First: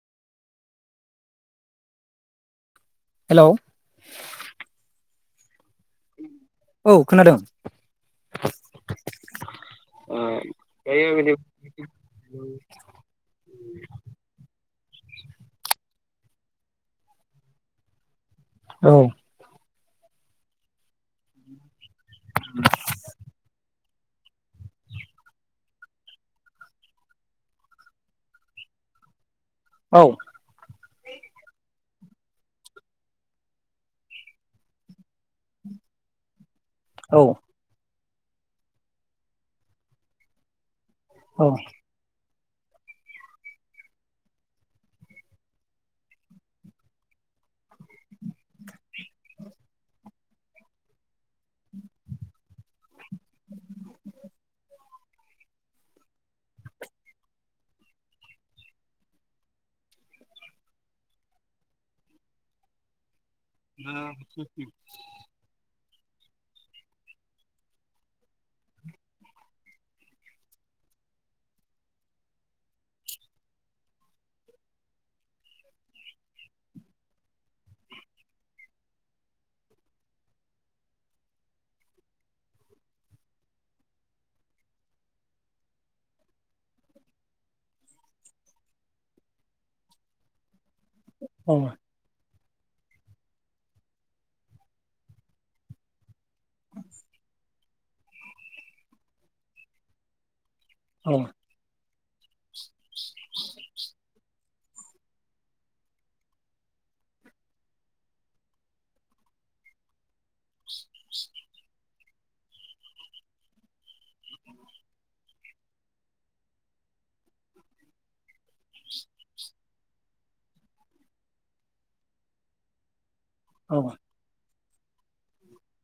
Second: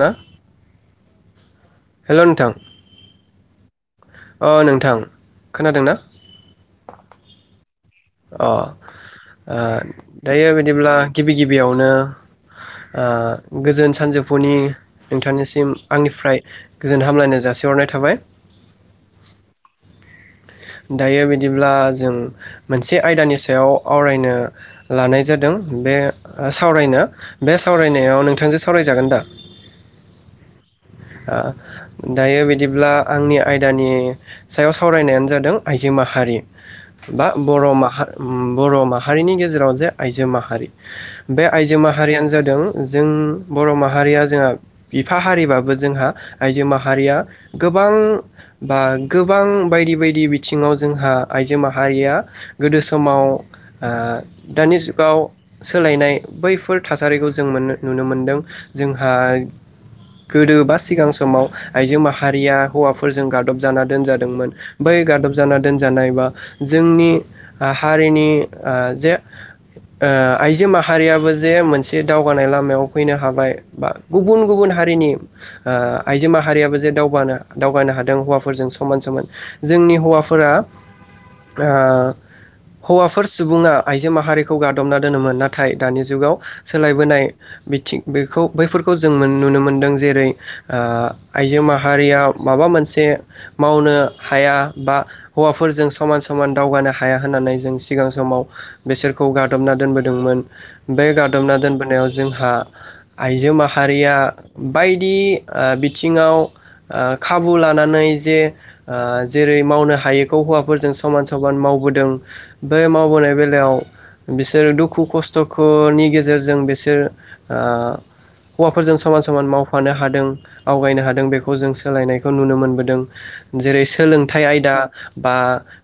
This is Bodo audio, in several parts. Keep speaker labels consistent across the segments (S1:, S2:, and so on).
S1: ना हेल' नोंथां।
S2: हेलौ
S1: अ नोंथां। खोनादों ना?
S2: औ खोनादों।
S1: अ ओ
S2: औ
S1: दायो बिदिब्ला गिबि गिबियावनो ओ गोजोन सानजौफुनि नोंथांनिसिम आंनिफ्राय गोजोन हामलायनाय जासिहरनाय थाबाय।
S2: औ।
S1: दायो बिदिब्ला जों मोनसे आयदानि सायाव आवरायनो लानाय जादों बे सावरायनो बे सावरायनायाव नोंथांजों सावरायजागोन दा?
S2: औ।
S1: ओ दायो बिदिब्ला आंनि आयदानि सायाव सावरायनायानो जादों आइजो माहारि।
S2: औ
S1: बा बर' माहा ओम बर' माहारिनि गेजेराव जे आइजो माहारि। बे
S2: औ
S1: आइजो माहारियानो जाद दों जों बर' माहारिया जोंहा बिफा हारिबा बो जोंहा आइजो माहारिया गोबां बा गोबां बायदि बायदि बिथिङाव जोंहा आइजो माहारिया गोदो सो समाव ओ-दानि सु गाव सोलायनाय बैफोर थासारिखौ जों मोननो नुनो मोनदों जोंहा। गोदो बा सिगां समाव आइजो माहारिया हौवाफोरजों गाब। जाना दोनजादोंमोन बै गादब जाना दोन जानाय बा जोंनि ओ हारिनि ओ जे ओ आइजो माहारियाबो जे मोनसे दावगानाय लामायाव फैनो हाबाय बा गुबुन गुबुन हारिनि। ओ आइजो माहारियाबो जे दावगानो दावगानो हादों हौवाफोरजों समान समान जोंनि हौवाफोरा ओ हौवाफोर सुबुङा आइजो माहारिखौ गादबना दोनोमोन नाथाय दानि जुगाव सोलायबोनाय बिथिं बेखौ बैफोरखौ जों नुनो मोनदों जेरै आ आइजो माहारियाव माबा मोनसे मावनो हाया बा हौवाफोरजों समान सम समान दावगानो हाया होन्नानै जों सिगां समाव बिसोरखौ गादबना दोनबोदोंमोन बे गादबना दोनबोनायाव जोंहा आइजो माहारिया बायदि ओ बिथिङाव ओ खाबु लानानै जे ओ जेरै मावनो हायैखौ हौवाफोरजों समान समान मावबोदों बे मावबोनाय बेलायाव बिसोरो दुखु खस्थखौनि गेजेरजों बिसोर हौवाफोरजों समान सम समान मावफानो हादों आवगायनो हादों बेखौ जों सोलायनायखौ नुनो मोनबोदों
S2: औ
S1: जेरै सोलोंथाइ आयदा दा बा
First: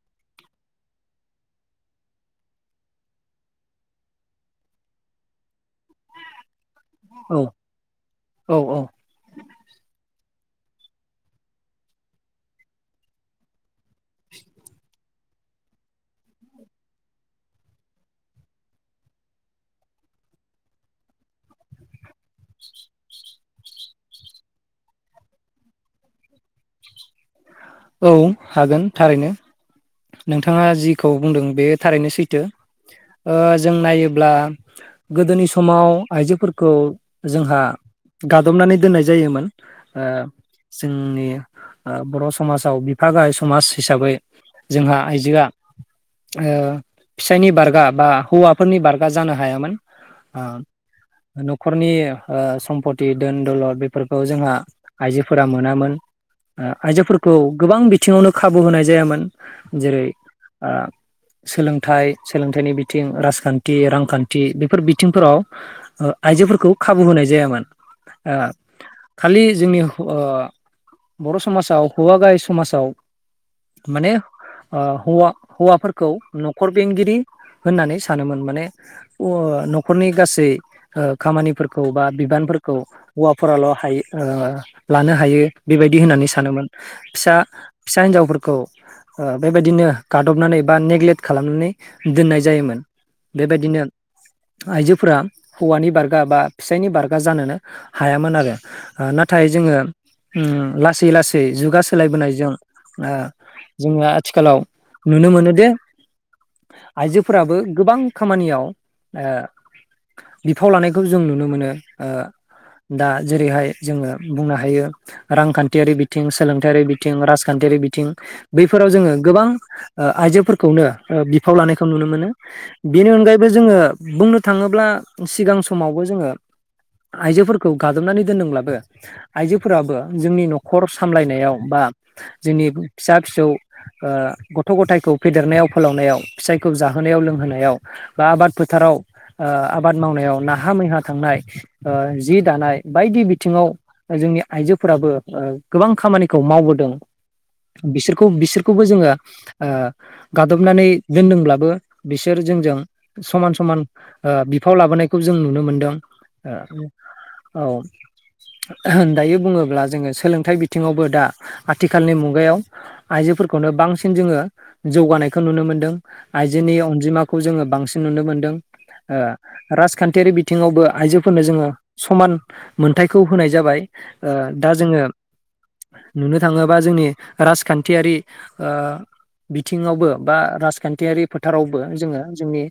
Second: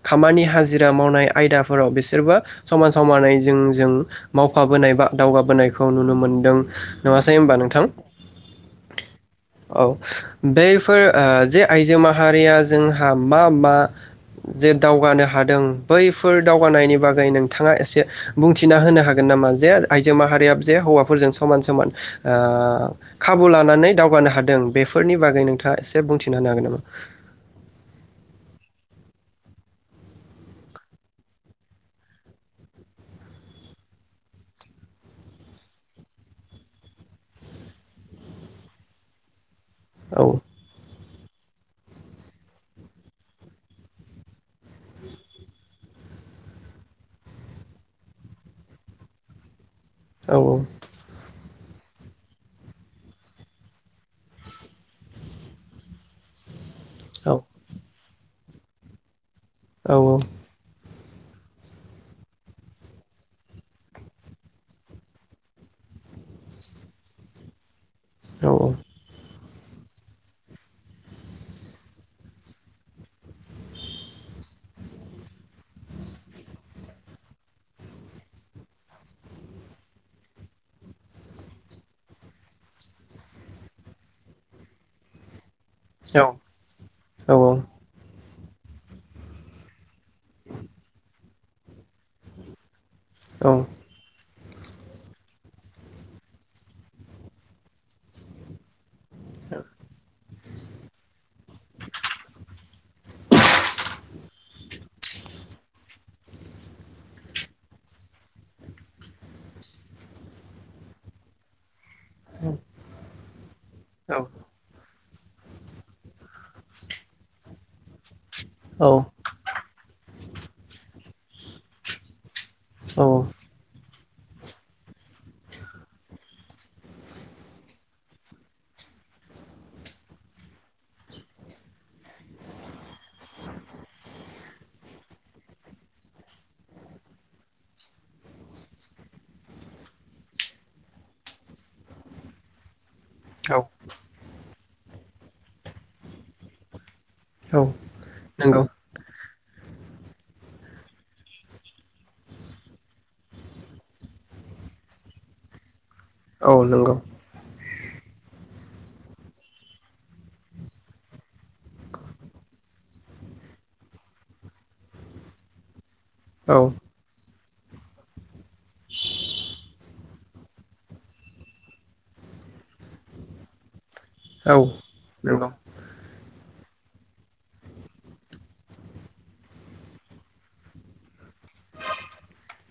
S1: खामानि हाजिरा मावनाय आयदाफोराव बिसोरबो समान समानै जों जों मावफाबोनाय बा दावगाबोनाय खौ नुनो मोनदों नङासै होनबा नोंथां
S2: औ औ
S1: औ बैफोर ओ जे आइजो माहारिया जोंहा मा मा जे दावगानो हादों बैफोर दावगानायनि बागै नोंथाङा एसे बुंथिना होनो हागोन नामा जे आइजो माहारिया जे हौवाफोरजों समान समान ओ खाबु लानानै नानै दावगानो हादों बेफोरनि बागै नोंथाङा एसे बुंथि होनो हागोन नामा
S2: औ हागोन थारैनो नोंथाङा जिखौ बुंदों बे थारैनो सैथो ओ जों नायोब्ला गोदोनि समाव आइजोफोरखौ जोंहा गादबनानै दोननाय जायोमोन ओ
S1: औ
S2: जोंनि ओ बर' समाजाव बिफा गाहाय समाज हिसाबै जोंहा आइजोआ ओ फिसायनि बारगा बा हौवाफोरनि बारगा जानो हायामोन आ
S1: औ
S2: नखरनि ओ सम्पति दोन दलद बेफोरखौ जोंहा आइजोफोरा मोनामोन आइजोफोरखौ गोबां बिथिङावनो खाबु होनाय जायामोन
S1: औ
S2: जेरै आ सोलोंथाइ सोलोंथाइनि बिथिं राजखान्थि रांखान्थि बेफोर बिथिंफोराव ओ आइजोफोरखौ खाबु होनाय जायामोन। ओ
S1: औ औ
S2: खालि जोंनि हौ ओ बर' समाजाव हौवा गाहाय समाजाव माने ओ हौवा हौवाफोरखौ न'खर बेंगिरि होननानै सानोमोन माने ओ नख'रनि गासै खामानिफोरखौ बा बिबानफोरखौ हौवाफोराल हायो ओ लानो हायो बेबायदि
S1: औ
S2: होननानै सानोमोन फिसा
S1: औ
S2: फिसा हिनजावफोरखौ खौ ओ बेबायदिनो गादबनानै बा नेग्लेक्ट खालामनानै दोननाय जायोमोन। बेबायदिनो आइजोफोरा हौवानि बारगा बा फिसायनि बारगा जानोनो हायामोन आरो। ओ नाथाय जोङो ओम लासै लासै जुगा सोलायबोनायजों ओ जोङो आथिखालाव नुनो मोनोदि आइजोफोराबो गोबां खामानियाव ओ बिफाव लानायखौ जों नुनो मोनो। ओ दा जेरैहाय जोङो
S1: औ
S2: बुंनो हायो रांखान्थियारि बिथिं सोलोंथायारि बिथिं राजखान्थियारि बिथिं बैफोराव जोङो गोबां ओ आइजोफोरखौनो बिफाव लानायखौ नुनो मोनो। बेनि
S1: औ
S2: अनगायैबो जोङो बुंनो थाङोब्ला सिगां समावबो जोङो आइजोफोरखौ गाजोबनानै दोनदोंब्लाबो आइजोफोराबो जोंनि न'खर सामलायनायाव बा जोंनि फिसा फिसौ ओ गथ' गथायखौ फेदेरनायाव फोलावनायाव फिसायखौ जाहोनायाव लोंहोनायाव बा आबाद फोथाराव ओ आबाद मावनायाव नाहा मैहा थांनाय ओ जि दानाय बायदि
S1: औ
S2: बिथिङाव ओ जोंनि आइजोफोराबो ओ गोबां खामानिखौ मावबोदों।
S1: औ
S2: बिसोरखौ
S1: नंगौ
S2: बिसोरखौबो जोङो ओ गादबनानै दोनदोंब्लाबो बिसोर जोंजों समान समान ओ बिफाव लाबोनायखौ जों नुनो मोनदों।
S1: औ नंगौ
S2: ए औ दायो बुङोब्ला जोङो सोलोंथाइ बिथिङावबो दा आथिखालनि मुगायाव आइजोफोरखौनो बांसिन जोङो जौगानायखौ नुनो मोनदों।
S1: औ
S2: आइजोनि अनजिमाख खौ जोङो बांसिन नुनो मोन्दों। ओ राज खान्थियारि बिथिङावबो आइजोफोरनो जोङो समान मोनथायखौ होनाय जाबाय ओ
S1: औ
S2: दा जोङो
S1: नंगौ
S2: नुनो थाङोबा जोंनि राजखान्थियारि ओ बिथिङावबो बा राजखान्थियारि फोथारावबो जोङो जोंनि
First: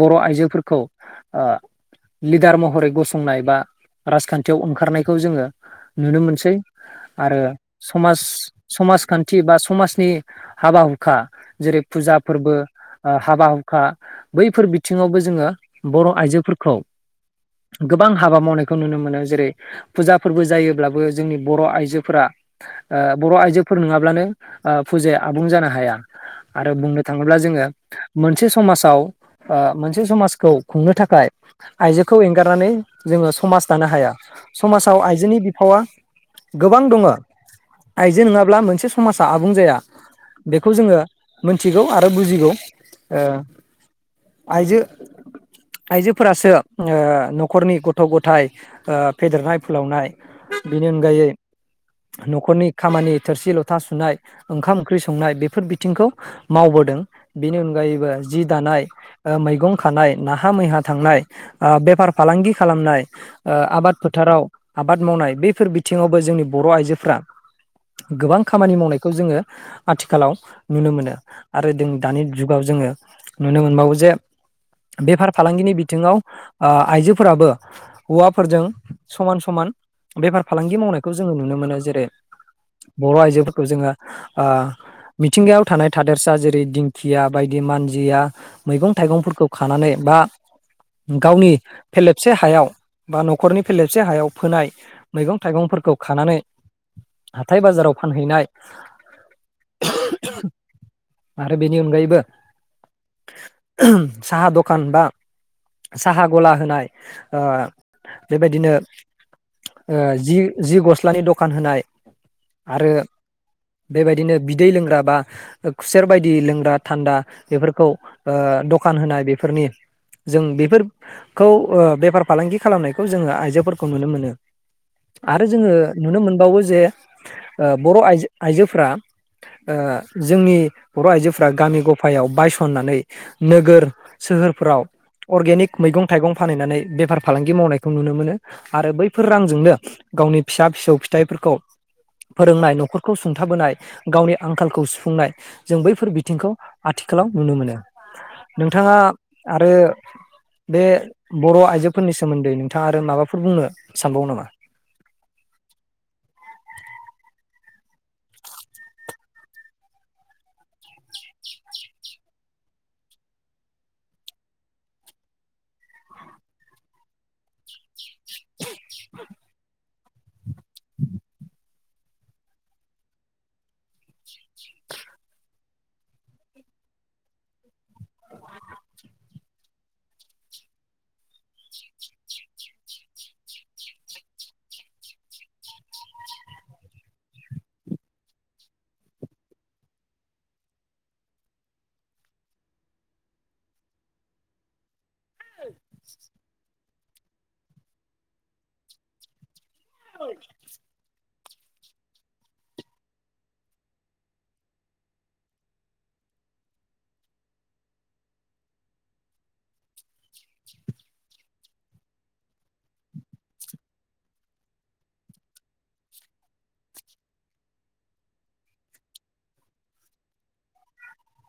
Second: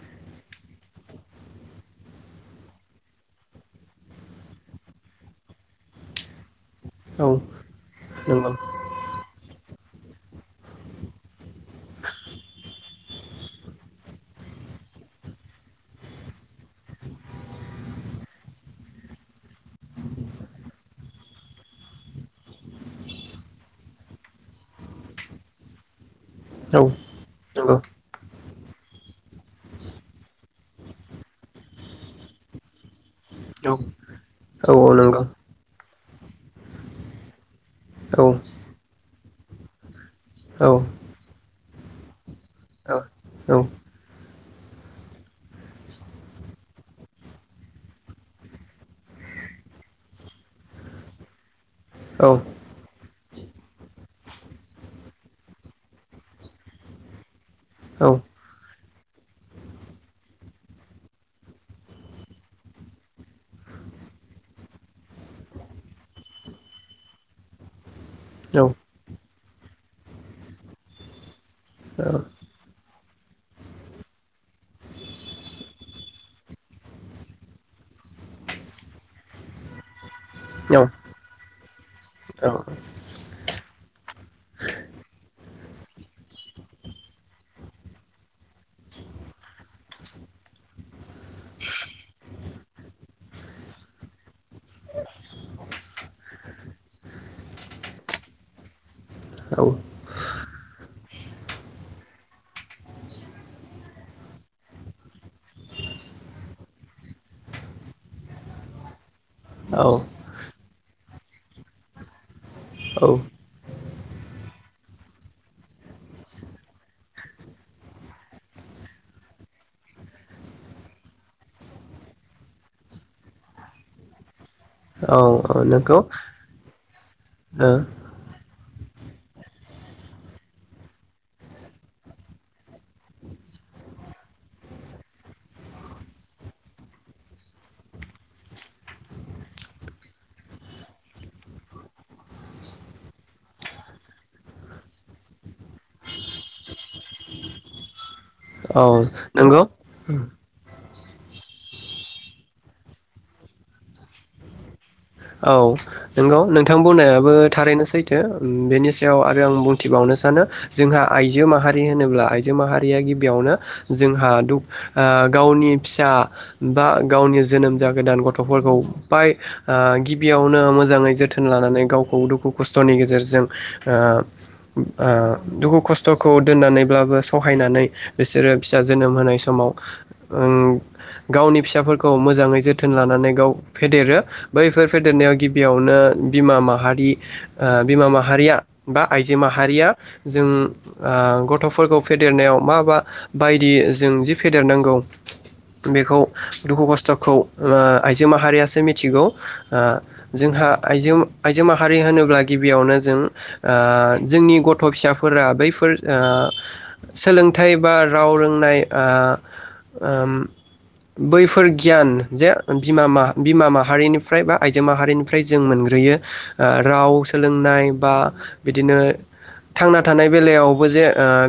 S2: बर' आइजोफोरखौ लिडार महरै गसंनाय बा राजखान्थियाव ओंखारनायखौ जोङो नुनो मोनसै
S1: औ
S2: आरो समाज
S1: नंगौ
S2: समाज बा समाजनि हाबा हुखा जेरै फुजा फोरबो हाबा हुखा बैफोर बिथिङावबो जोङो बर' आइजोफोरखौ गोबां हाबा मावनायखौ नुनो मोनो जेरै फुजा फोरबो जायोब्लाबो जोंनि बर' आइजोफोरा बर' आइजो फोर नङाब्लानो फुजाया आबुं जानो हाया आरो
S1: औ नंगौ औ
S2: बुंनो
S1: नंगौ
S2: थाङोब्ला जोङो मोनसे समाजाव मोनसे समाजखौ खुंनो थाखाय आइजोखौ एंगारनानै जोङो समाज
S1: औ
S2: दानो हाया समाजाव
S1: औ
S2: आइजोनि बिफावा गोबां दङ आयजो नोङा समाजा आबुं जाया बेखौ जोङो मोनथिगौ आरो बुजिगौ
S1: औ
S2: ओ
S1: औ
S2: आइजो आइजोफोरासो न'खरनि गथ' गथाय फेदेरनाय फोलावनाय बेनि अनगायै
S1: औ
S2: न'खरनि खामानि थोरसि लथा सुनाय ओंखाम ओंख्रि संनाय बेफोर बिथिंखौ मावबोदों बेनि
S1: औ
S2: अनगायैबो जि दानाय मैगं खानाय नाहा मैहा थांनाय बेफार फालांगि खालामनाय आबाद फोथाराव आबाद मावनाय बेफोर बिथिङावबो जोंनि बर' आइजोफोरा गोबां
S1: औ
S2: खामानि मावनायखौ जोङो आथिखालाव नुनो मोनो आरो जों दानि जुगाव जोङो नुनो मोनबावो जे बेफार फालांगिनि बिथिङाव आइजोफोराबो हौवाफोरजों समान समान बेफार फालांगि
S1: औ
S2: मावनायखौ जोङो नुनो मोनो जेरै बर' आइजोफोरखौ जोङो ओ मिथिंगायाव थानाय थादेरसा जेरै दिंखिया बायदि मानजिया मैगं थाइगंफोरखौ खानानै बा गावनि फेलेबसे हायाव बा न'खरनि फेलेबसे हायाव फोनाय मैगं थाइगंफोरखौ खानानै हाथाय बाजाराव फानहैनाय आरो बेनि अनगायैबो साहा दखान बा साहा गला होनाय बेबायदिनो
S1: औ
S2: जि जि गस्लानि दखान होनाय आरो
S1: औ
S2: बेबायदिनो बिदै लोंग्रा बा खुसेर बायदि लोंग्रा थान्दा बेफोरखौ दखान होनाय बेफोरनि जों बेफोरखौ बेफार फालांगि खालामनायखौ जोङो आइजोफोरखौ नुनो मोनो
S1: औ
S2: आरो जोङो
S1: नंगौ
S2: नुनो मोनबावो जे बर' आइजो आइजोफोरा ओ जोंनि बर' आइजोफोरा गामि गफायाव बायसननानै नोगोर सोहोरफ्राव अर्गेनिक मैगं थाइगं फानहैनानै बेफार फालांगि मावनायखौ नुनो मोनो आरो बैफोर रांजोंनो गावनि फिसा फिसौ फिथाइफोरखौ फोरोंनाय न'खरखौ सुंथाबोनाय गावनि आंखालखौ सुफुंनाय जों बैफोर बिथिंखौ आथिखालाव नुनो मोनो
S1: औ
S2: नोंथाङा
S1: नंगौ
S2: आरो बे बर' आइजोफोरनि सोमोन्दै नोंथाङा आरो माबाफोर बुंनो सानबावो नामा
S1: औ नंगौ नोंथां बुंनायाबो थारैनो सैथो बेनि सायाव आरो आं बुंथिबावनो सानो जोंहा आइजो माहारि होनोब्ला आइजो माहारिया गिबियावनो जोंहा गावनि फिसा बा गावनि जोनोम जागोदान गथ'फोरखौहाय बेयावनो मोजाङै जोथोन लानानै गावखौ दुखु खस्थ'नि गेजेरजों दुखु खस्थ'खौ दोननानैब्लाबो सहायनानै बिसोरो फिसा जोनोम होनाय समाव गावनि फिसाफोरखौ मोजाङै जोथोन लानानै गाव फेदेरो बै फोर फेदेरनायाव गिबियावनो बिमा माहारि बिमा माहारिया बा आइजो माहारिया जों गथ'फोरखौ फेदेरनायाव मााबा बायदि जों जि फेदेरनांगौ बेखौ दुखु खस्थ'खौ आइजो माहारियासो मिथिगौ जोंहा आइजो आइजो माहारि होनोब्ला गिबियावनो जों जोंनि गथ' फिसाफोरा बैफोर सोलोंथाइ बा राव रोंनाय बैफोर गियान जे बिमा बिमा माहारिनि बा आइजो माहारिनिफ्राय जों मोनग्रोयो राव सोलोंनाय बा बिदिनो थांना थानाय बेलायाव बो जे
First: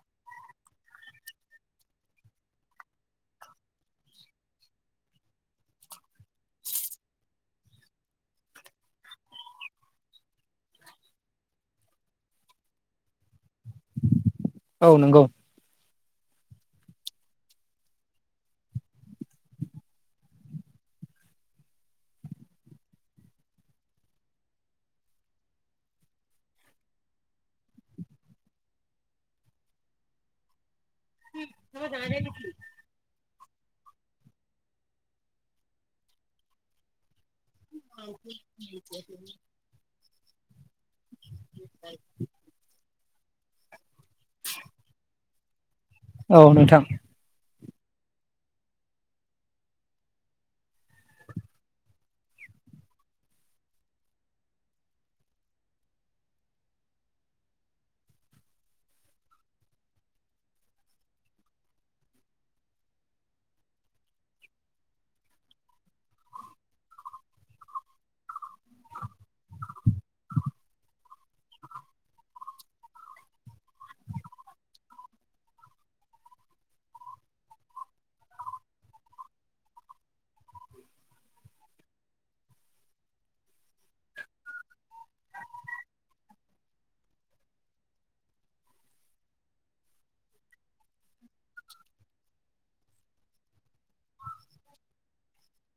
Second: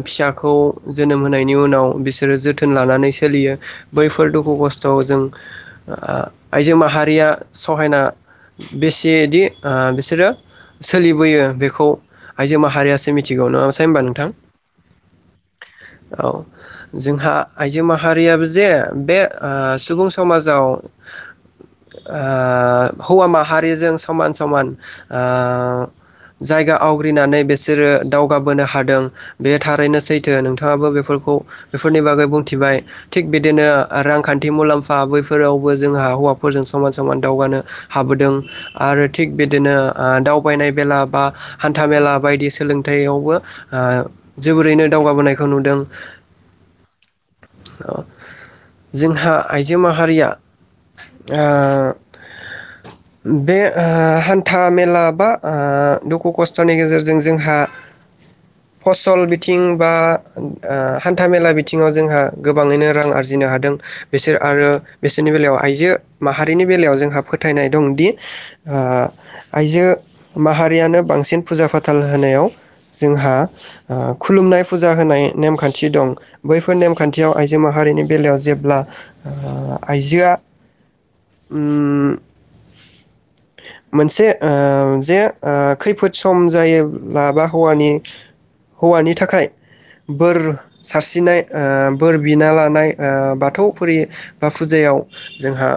S1: फिसाखौ जोनोम होनायनि उनाव बिसोरो जोथोन लानानै सोलियो बैफोर दुखु खस्थ'आव जों आइजो माहारिया सहायना बेसेदि बिसोरो सोलिबोयो बेखौ आइजो माहारियासो मिथिगौ नङासै होनबा नोंथां
S2: औ नंगौ
S1: औ जोंहा आइजो माहारियाबो जे बे सुबुं समाजाव हौवा माहारिजों समान समान जायगा आवग्रिनानै बिसोरो दावगाबोनो हादों बे थारैनो सैथो नोंथाङाबो बेफोरखौ बेफोरनि बागै बुंथिबाय थिग बिदिनो रांखान्थि मुलाम्फा बैफोरावबो जोंहा हौवाफोरजों समान समान समान दावगानो हाबोदों आरो थिग बिदिनो दाउ बायनाय बेेला बा हान्था मेला बायदि सोलोंथाइयावबो जोबोरैनो दावगाबोनायखौ नुदों
S2: औ नोंथां
S1: जोंहा आइजो माहारिया बे हान्था मेला बा दुखु खस्थ'नि गेजेरजों जोंहा फसल बिथिं बा हान्था मेला बिथिङाव जोंहा गोबाङैनो रां आरजिनो हादों बिसोर आरो बिसोरनि बेलायाव आइजो माहारिनि बेलायाव जोंहा फोथायनाय दंदि आइजो माहारियानो बांसिन फुजा फाथाल होनायाव जोंहा खुलुमनाय फुजा होनाय नेमखान्थि दं बैफोर नेमखान्थियाव आइजो माहारिनि बेलायाव जेब्ला आइजोआ उम मोनसे जे खैफोद सम जायोब्ला बा हौवानि हौवानि थाखाय बोर सारस्रिनाय बोर बिना लानाय बाथौ फुरि बा फुजायाव जोंहा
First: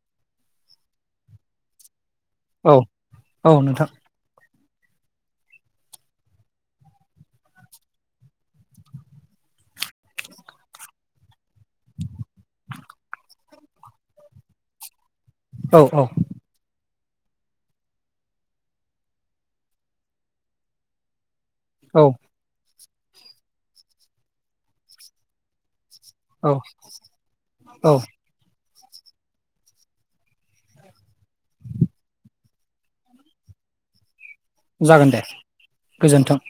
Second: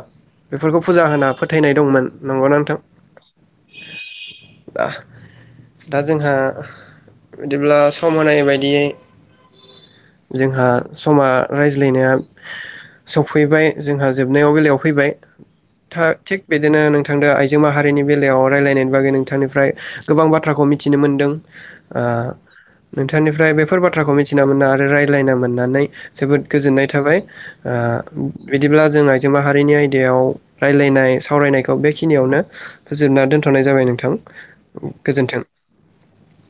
S1: बेफोरखौ फुजा होना फोथायनाय दंमोन नंगौना
S2: औ
S1: नोंथां?
S2: औ नोंथां
S1: दा जोंहा बिदिब्ला सम होनाय बायदियै जोंहा समा रायज्लायनाया सफैबाय जोंहा जोबनायाव बेलायाव फैबाय
S2: औ औ
S1: थिग बिदिनो नोंथां नोंथांजों आइजो माहारिनि बेलायाव रायजलायनायनि बागै नोंथांनिफ्राय गोबां बाथ्राखौ मिथिनो मोनदों
S2: औ
S1: ओ नोंथांनिफ्राय बेफोर बाथ्राखौ मिथिना मोना आरो रायज्लायना मोननानै जोबोद
S2: औ
S1: गोजोननाय थाबाय
S2: औ
S1: बिदिब्ला जों आइजो माहारिनि आयदायाव रायज्लायनाय सावरायनायखौ बेखिनियावनो होजोबना दोनथ'नाय जाबाय नोंथां
S2: जागोन दे
S1: गोजोन्थों।
S2: गोजोन्थों